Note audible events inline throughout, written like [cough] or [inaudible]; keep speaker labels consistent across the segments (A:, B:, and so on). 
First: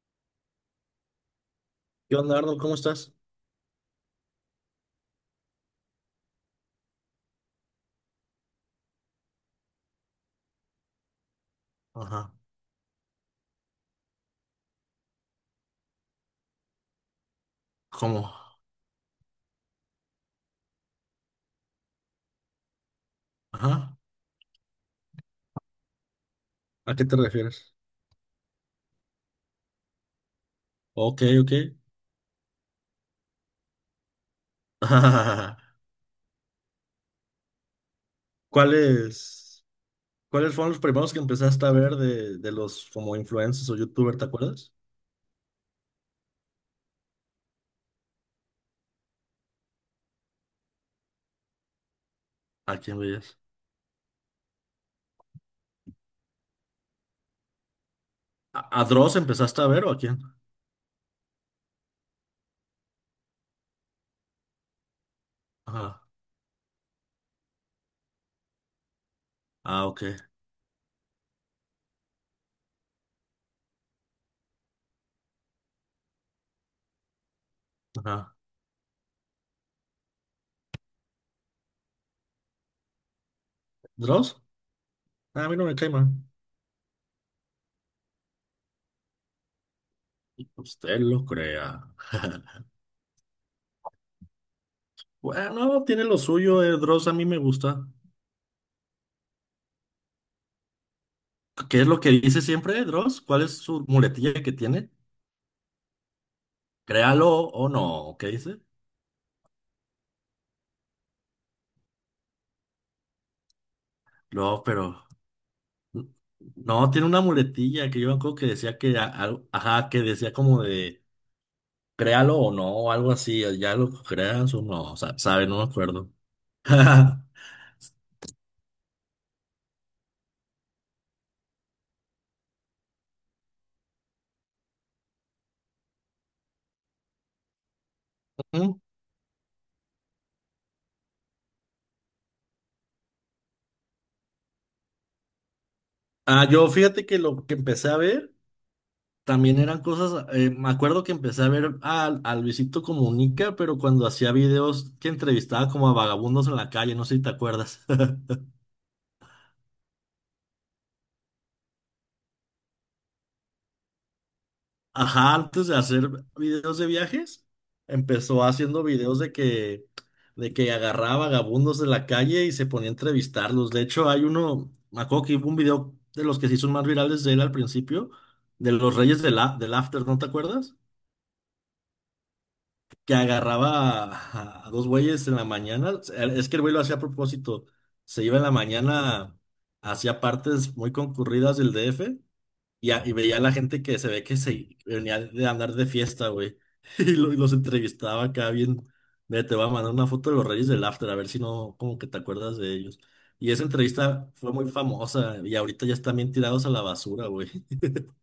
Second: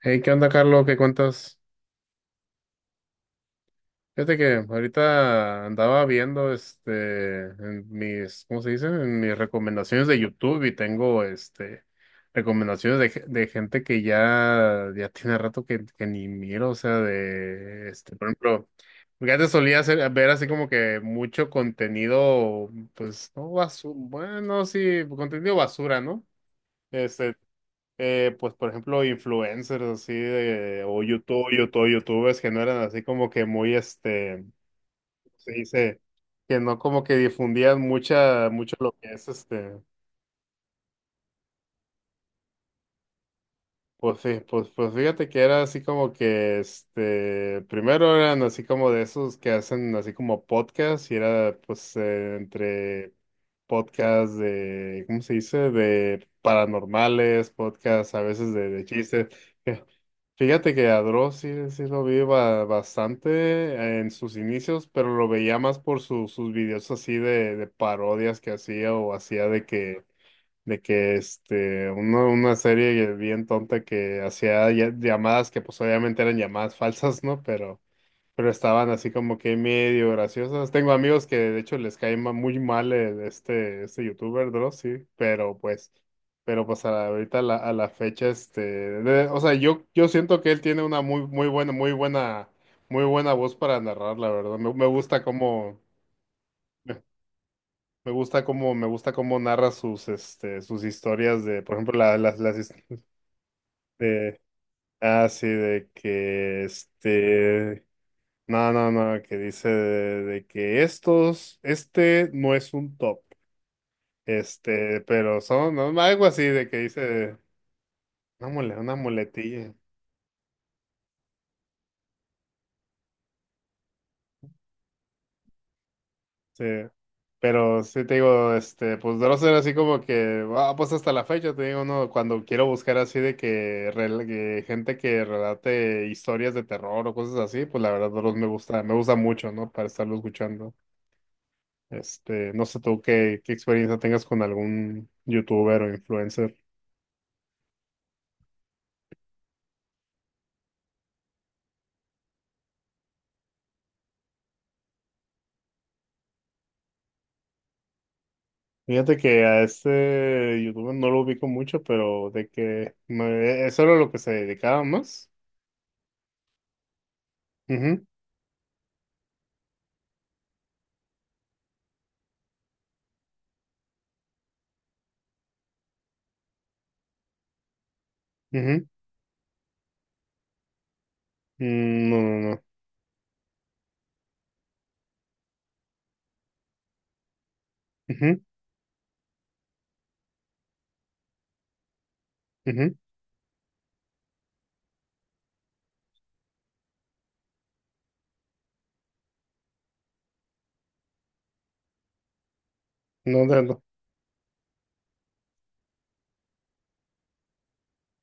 A: Hey, ¿qué onda, Carlos? ¿Qué cuentas?
B: ¿Qué onda, Arnold? ¿Cómo estás?
A: Fíjate que ahorita andaba viendo en mis, ¿cómo se dice? En mis recomendaciones de YouTube y tengo este
B: Ajá.
A: recomendaciones de, de gente que ya tiene rato que ni miro, o sea, por
B: ¿Cómo?
A: ejemplo, porque antes solía ver así como que mucho contenido, pues, no basura,
B: Ajá.
A: bueno, sí, contenido basura, ¿no?
B: ¿A qué te
A: Este,
B: refieres?
A: pues por ejemplo, influencers así de, o
B: Ok, ok.
A: YouTubers que no eran así como que muy, ¿cómo se
B: [laughs]
A: dice, que no como que difundían mucho lo que es
B: ¿Cuáles, cuáles fueron los primeros que empezaste a ver de los como influencers o youtubers,
A: pues
B: ¿te
A: sí,
B: acuerdas?
A: pues fíjate que era así como que, primero eran así como de esos que hacen así como podcast y era pues
B: ¿A quién
A: entre
B: veías?
A: podcast de, ¿cómo se dice? De paranormales, podcast a veces
B: ¿A,
A: de
B: a Dross
A: chistes.
B: empezaste a ver o
A: [laughs]
B: ¿a quién?
A: Fíjate que a Dross sí, sí lo vi bastante en sus inicios, pero lo veía más por
B: Ajá.
A: sus videos así de parodias que hacía o hacía de
B: Ah, ok.
A: que, de que este, una serie bien tonta que hacía llamadas que pues obviamente eran llamadas falsas, ¿no? Pero
B: Ajá.
A: estaban así como que medio graciosos. Tengo amigos que de hecho les cae muy mal este
B: ¿Dross?
A: youtuber Dross, sí,
B: Ah, a mí no me cae mal.
A: pero pues ahorita a la fecha, o sea, yo siento que él tiene
B: Usted
A: una
B: lo
A: muy,
B: crea.
A: muy buena voz para narrar, la verdad. Me gusta
B: Bueno, tiene lo suyo,
A: me,
B: Dross, a mí me gusta.
A: me gusta me gusta cómo narra sus, sus historias de, por
B: ¿Qué es
A: ejemplo,
B: lo que dice siempre, Dross? ¿Cuál es su muletilla
A: de,
B: que tiene?
A: ah, sí,
B: ¿Créalo o no, qué dice?
A: no, no, no, que dice de que este no es un top,
B: No, pero.
A: pero son, ¿no? Algo así de que
B: No, tiene una
A: dice
B: muletilla que yo me acuerdo que decía
A: una
B: que algo.
A: muletilla,
B: Ajá, que decía como de. Créalo o no, o algo así. Ya lo creas o no. Sabe, no me acuerdo.
A: sí,
B: [laughs]
A: pero sí te digo, pues de no ser así como que, ah, pues hasta la fecha te digo, no, cuando quiero buscar así de que, que gente que relate historias de terror o cosas así, pues la verdad Dross
B: Ujú.
A: me gusta mucho, ¿no? Para estarlo escuchando, no sé tú qué experiencia tengas con algún youtuber o
B: Ah,
A: influencer.
B: yo fíjate que lo que empecé a ver también eran cosas. Me acuerdo que empecé a ver a Luisito Comunica, pero cuando hacía videos que entrevistaba como a vagabundos en la calle, no sé si te acuerdas. [laughs]
A: Fíjate que a este youtuber no lo ubico mucho, pero eso era lo que se dedicaba más.
B: Ajá, antes de hacer videos de viajes,
A: Ujú,
B: empezó haciendo videos de que agarraba vagabundos de la calle y se ponía a entrevistarlos. De hecho, hay uno, me acuerdo que hubo un video de los que se hizo más virales de él al principio, de
A: ujú.
B: los Reyes del After, ¿no te acuerdas?
A: Mm, no, no, no.
B: Que agarraba a dos güeyes en la mañana. Es que el güey lo hacía a propósito. Se iba
A: Ujú,
B: en la mañana, hacia partes muy concurridas del DF y,
A: ujú.
B: y veía a la gente que se ve que se venía de andar de fiesta, güey. [laughs] Y, y los entrevistaba acá bien. Mira, te voy a mandar una foto de los Reyes del After, a ver si no, como que te acuerdas de ellos. Y
A: ¿Dónde,
B: esa
A: no?
B: entrevista fue muy famosa y ahorita ya están bien tirados a la basura, güey.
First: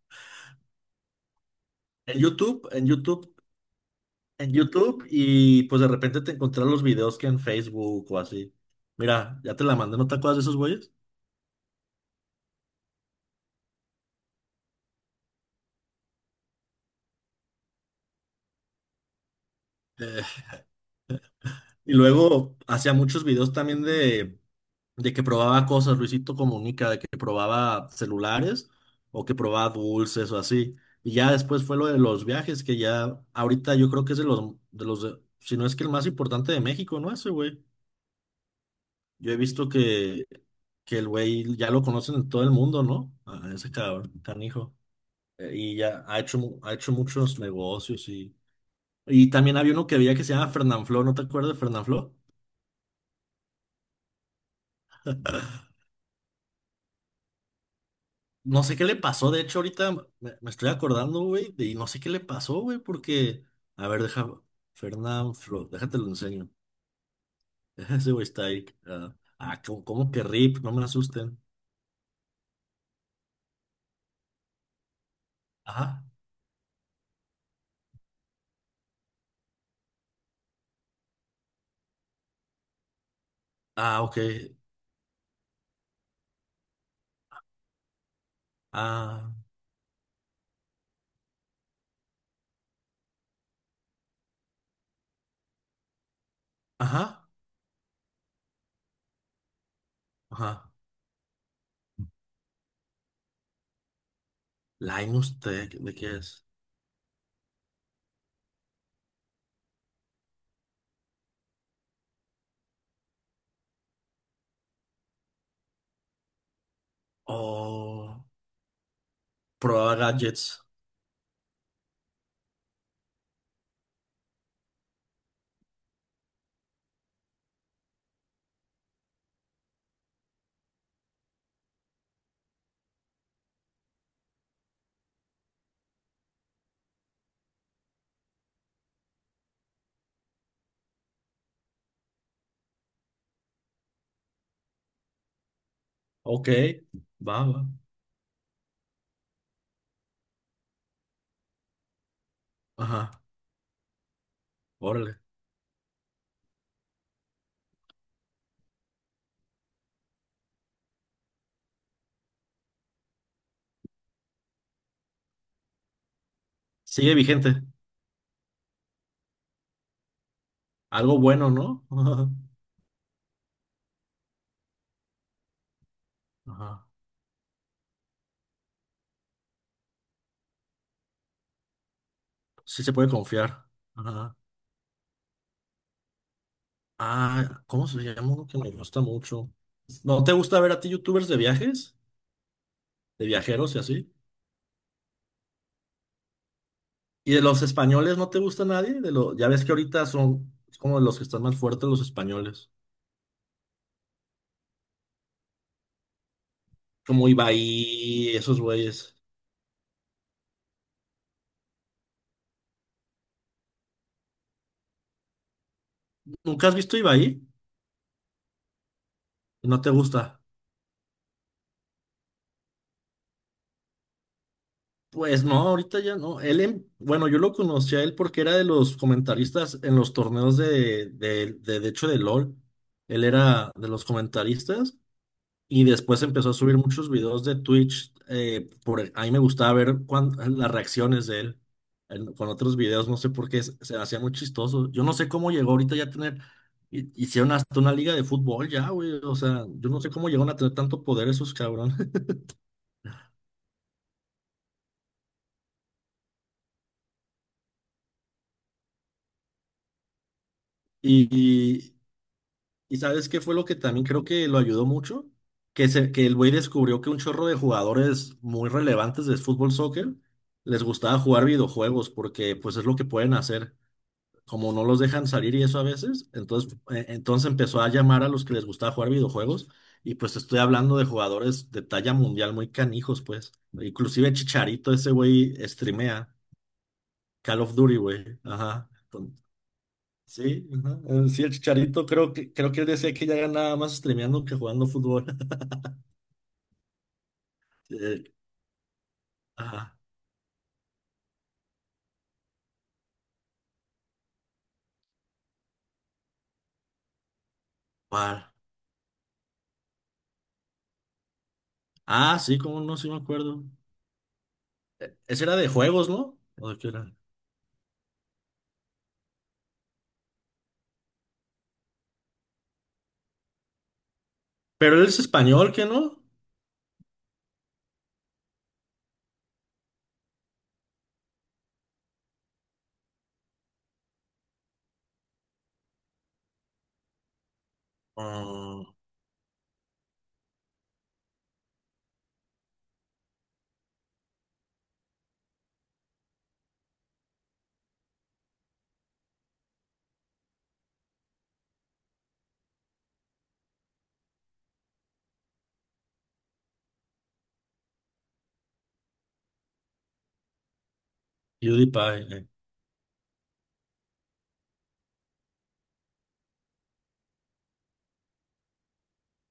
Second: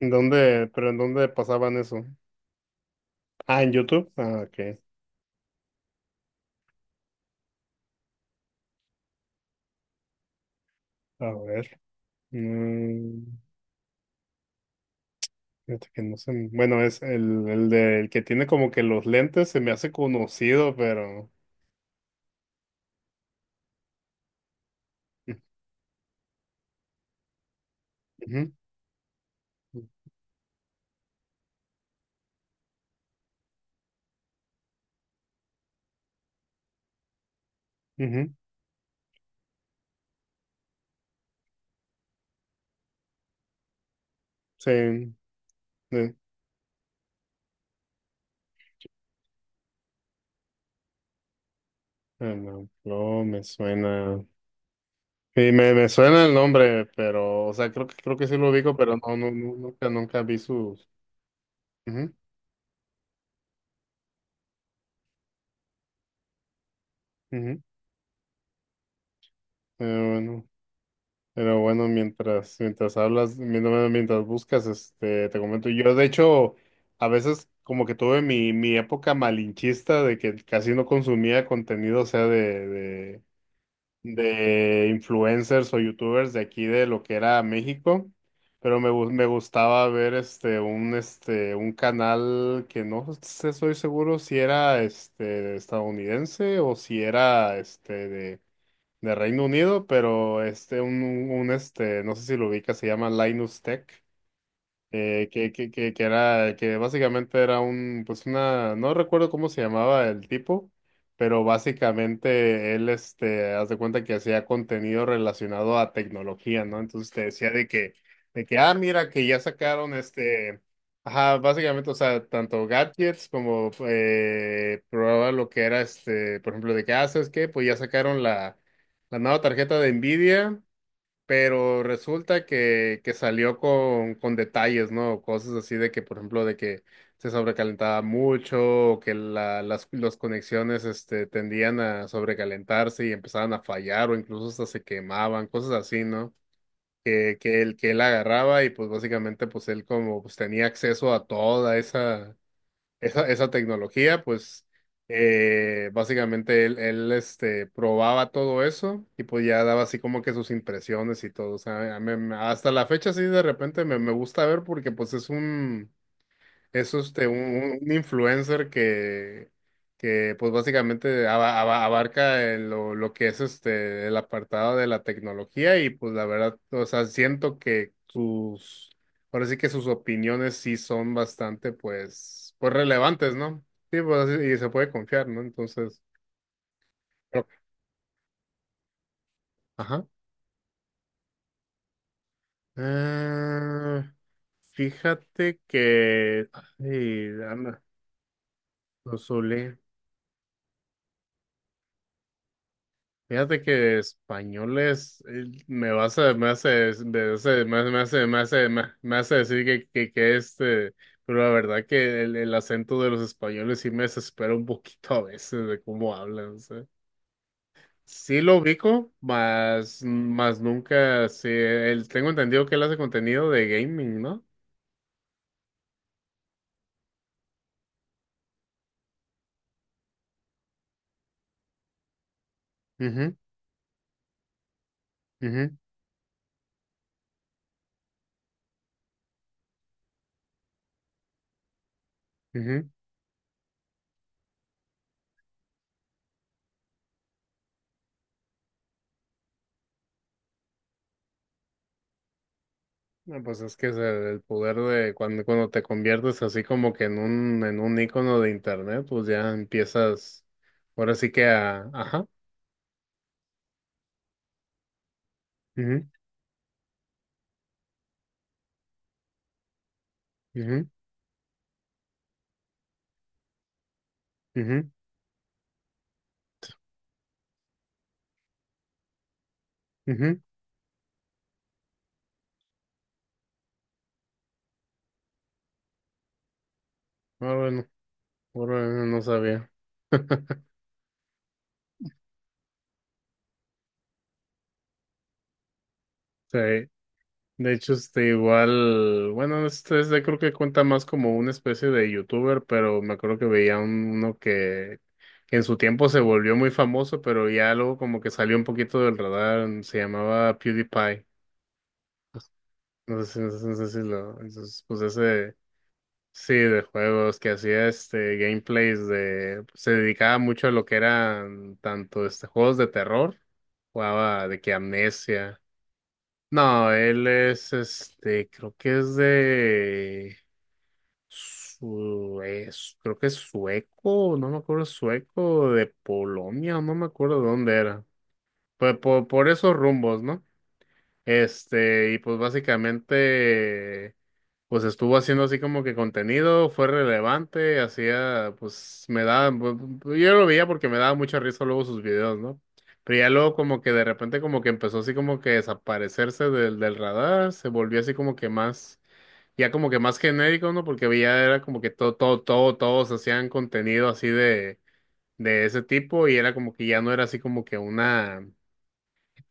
A: ¿En dónde, pero en dónde pasaban eso?
B: En YouTube, en YouTube,
A: Ah, en YouTube. Ah,
B: en
A: ok.
B: YouTube y pues de repente te encontrás los videos que en Facebook o así. Mira, ya te la mandé, ¿no te acuerdas de esos güeyes?
A: A ver. Mm, fíjate que no sé. Bueno, es el que tiene como que los lentes, se me hace
B: [laughs]
A: conocido, pero.
B: Y luego hacía muchos videos también de que probaba cosas, Luisito Comunica, de que probaba
A: Ujú,
B: celulares o que probaba dulces o así. Y ya después fue lo de los viajes, que ya ahorita yo creo que es de si no es que el más importante de México, ¿no? Ese güey.
A: ujú.
B: Yo he visto Que el güey ya lo conocen en todo el mundo, ¿no? A ese cabrón, canijo.
A: Sí.
B: Y ya
A: Sí.
B: ha hecho, ha hecho muchos negocios y... Y también había uno que había que se llama Fernanfloo, ¿no te acuerdas de Fernanfloo?
A: Ah, no, no me suena. Sí, me suena el nombre, pero, o sea, creo que sí lo
B: No
A: ubico,
B: sé qué le
A: pero no, no,
B: pasó, de
A: no,
B: hecho
A: nunca,
B: ahorita
A: nunca vi
B: me estoy
A: sus.
B: acordando, güey, y no sé qué
A: Ujú,
B: le pasó, güey, porque, a ver, deja, Fernán Flo, déjate lo enseño.
A: ujú.
B: [laughs] Ese güey está ahí. ¿Cómo,
A: Pero
B: cómo que
A: bueno,
B: RIP? No me asusten.
A: pero bueno, mientras hablas, mientras buscas, te comento. Yo,
B: Ajá.
A: de hecho, a veces como que tuve mi época malinchista de que casi no consumía contenido, o sea,
B: Ah, ok.
A: de influencers o youtubers de aquí de lo que era México, pero me
B: Ah,
A: gustaba ver un canal que no sé, soy seguro si era este estadounidense o si
B: ajá,
A: era de Reino Unido, pero
B: ajá.
A: este un este no sé si lo ubica, se llama Linus Tech.
B: Linus Tech, ¿de
A: Que
B: qué es?
A: era, que básicamente era un, pues una, no recuerdo cómo se llamaba el tipo, pero básicamente él, haz de cuenta que hacía contenido relacionado a tecnología, ¿no? Entonces te decía
B: Oh,
A: de que, ah, mira, que ya sacaron
B: Proa Gadgets.
A: ajá, básicamente, o sea, tanto gadgets como, probaba lo que era por ejemplo, de que, ah, ¿sabes qué? Pues ya sacaron la nueva tarjeta de Nvidia. Pero resulta que salió con detalles, ¿no? Cosas así de que, por ejemplo, de que se sobrecalentaba mucho, o que la, las los conexiones tendían a sobrecalentarse y empezaban a fallar, o incluso hasta se quemaban, cosas así, ¿no?
B: Ok, va.
A: Que él agarraba y pues básicamente pues él como pues tenía acceso a toda
B: Ajá,
A: esa tecnología, pues
B: órale.
A: él probaba todo eso y pues ya daba así como que sus impresiones y todo. O sea, hasta la fecha sí de repente me gusta ver porque pues es un... Es
B: Sigue vigente.
A: influencer que pues
B: Algo
A: básicamente
B: bueno, ¿no?
A: abarca lo que es este el apartado de la tecnología y pues la
B: [laughs]
A: verdad, o
B: Ajá.
A: sea, siento que sus, ahora sí que sus opiniones sí son bastante pues, pues
B: Sí se puede
A: relevantes, ¿no?
B: confiar.
A: Sí, pues
B: Ajá.
A: así- y se puede confiar, ¿no? Entonces, pero-
B: Ah, ¿cómo se llama uno que me gusta mucho?
A: ajá.
B: ¿No te gusta ver a ti youtubers de viajes? ¿De viajeros y
A: Ah,
B: así?
A: fíjate que, ay,
B: ¿Y de los
A: anda,
B: españoles no te gusta nadie? De
A: lo
B: lo... Ya ves que
A: solé.
B: ahorita son como de los que están más fuertes los españoles.
A: Fíjate que españoles me vas a me hace me
B: Como
A: hace me hace me hace
B: Ibai,
A: me
B: esos
A: hace, me-
B: güeyes.
A: me hace decir que este pero la verdad que el acento de los españoles sí me desespera un poquito a veces de cómo hablan, o
B: ¿Nunca has
A: sea.
B: visto Ibai?
A: Sí lo ubico,
B: ¿No te
A: más
B: gusta?
A: más nunca sí él tengo entendido que él hace contenido de gaming, ¿no?
B: Pues no, ahorita ya no. Él, bueno, yo lo conocí a él porque era de los comentaristas en los torneos de hecho, de LOL. Él
A: Mhm,
B: era de los comentaristas.
A: mhm,
B: Y después empezó a subir muchos videos de Twitch. Por, a mí me gustaba ver las reacciones de él con otros videos. No sé por qué se hacía muy chistoso. Yo no sé cómo llegó ahorita ya a tener. Hicieron hasta una liga de fútbol ya, güey. O sea, yo no sé cómo llegaron a tener tanto poder esos cabrones. [laughs]
A: no, pues es que es el poder de cuando te conviertes así como que en en un ícono de internet, pues ya empiezas, ahora
B: Y,
A: sí que a,
B: y,
A: ajá,
B: y ¿sabes qué fue lo que también creo que lo ayudó mucho? Que,
A: mhm,
B: que el güey descubrió que un chorro de jugadores muy relevantes de fútbol soccer les
A: mhm,
B: gustaba jugar videojuegos porque pues es lo que pueden hacer. Como no
A: mhm,
B: los dejan salir y eso a veces, entonces, entonces empezó a llamar a los que les gustaba jugar videojuegos y pues te
A: mhm.
B: estoy hablando de jugadores de talla mundial muy canijos, pues. Inclusive Chicharito, ese güey streamea
A: Ah,
B: Call of
A: bueno,
B: Duty, güey. Ajá.
A: bueno, no
B: Con-
A: sabía. [laughs]
B: Sí, ajá. Sí, el Chicharito creo que él decía que ya ganaba más streameando que jugando fútbol. [laughs]
A: Sí, de hecho,
B: Eh,
A: este igual, bueno,
B: ajá.
A: este creo que cuenta más como una especie de youtuber, pero me acuerdo que veía uno que en su tiempo se volvió muy famoso, pero ya luego como que
B: ¿Cuál?
A: salió un poquito del radar, se llamaba PewDiePie.
B: Ah, sí, cómo no, sí me
A: No sé, no
B: acuerdo.
A: sé, no sé si lo, esos, pues
B: Ese
A: ese,
B: era de juegos, ¿no?
A: sí,
B: ¿O de
A: de
B: qué era?
A: juegos que hacía este gameplays de, pues, se dedicaba mucho a lo que eran tanto este juegos de terror, jugaba de que
B: Pero él es
A: Amnesia.
B: español, ¿qué no?
A: No, él es creo que es de Suez, creo que es sueco, no me acuerdo, sueco de Polonia, no me acuerdo de dónde era.
B: Ah,
A: Pues por esos rumbos, ¿no? Este, y pues básicamente, pues estuvo haciendo así como que contenido, fue relevante, hacía, pues me daba, pues, yo lo veía porque me daba mucha risa luego sus videos, ¿no? Pero ya luego como que de repente como que empezó así como que desaparecerse del radar, se volvió así como que más, ya como que más genérico, ¿no? Porque ya era como que
B: PewDiePie. Eh.
A: todo, todos hacían contenido así de ese tipo y era como que ya no era así como que una,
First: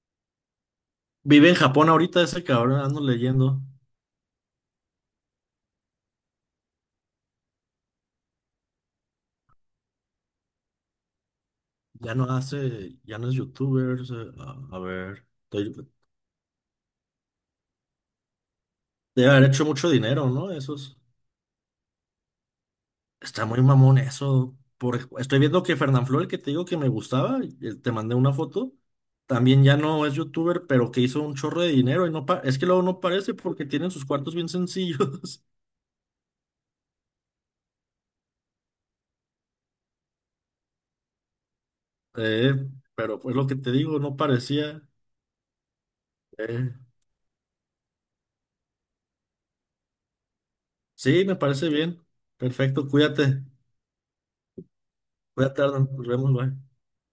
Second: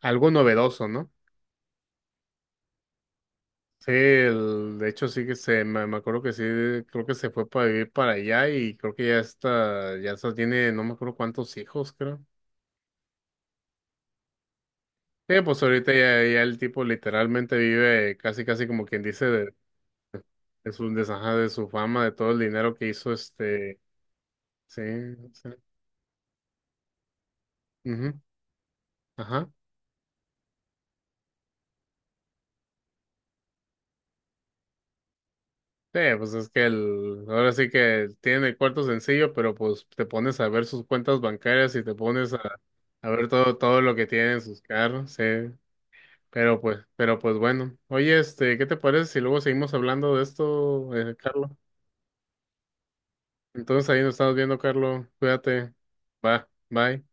A: algo novedoso, ¿no?
B: Vive en Japón ahorita ese cabrón, ando leyendo.
A: Sí, de hecho sí que se, me acuerdo que sí, creo que se fue para vivir para allá y creo que ya está, tiene, no me acuerdo cuántos hijos,
B: Ya
A: creo.
B: no hace, ya no es youtuber. O sea, a ver,
A: Sí, pues ahorita ya, ya el tipo literalmente vive casi, casi como quien dice
B: debe haber
A: de,
B: hecho mucho dinero, ¿no? Esos.
A: su ajá, de su fama, de todo el dinero que hizo
B: Está muy
A: este,
B: mamón eso.
A: sí,
B: Por, estoy
A: sí,
B: viendo que Fernanfloo, el que te digo que me gustaba, y te
A: ujú,
B: mandé una foto,
A: ajá.
B: también ya no es youtuber, pero que hizo un chorro de dinero y no pa- es que luego no parece porque tienen sus cuartos bien sencillos. [laughs]
A: Sí, pues es que el, ahora sí que tiene el cuarto sencillo, pero pues te pones a ver sus cuentas bancarias y te pones
B: Eh,
A: a
B: pero
A: ver
B: pues lo que
A: todo,
B: te
A: todo lo
B: digo,
A: que
B: no
A: tiene en sus
B: parecía.
A: carros, sí.
B: Eh,
A: Pero pues bueno. Oye, este, ¿qué te parece si luego seguimos hablando de esto,
B: sí, me
A: Carlos?
B: parece bien. Perfecto, cuídate.
A: Entonces ahí nos estamos viendo, Carlos.
B: Cuídate,
A: Cuídate.
B: Arnold. Nos vemos,
A: Va,
B: bye.
A: bye.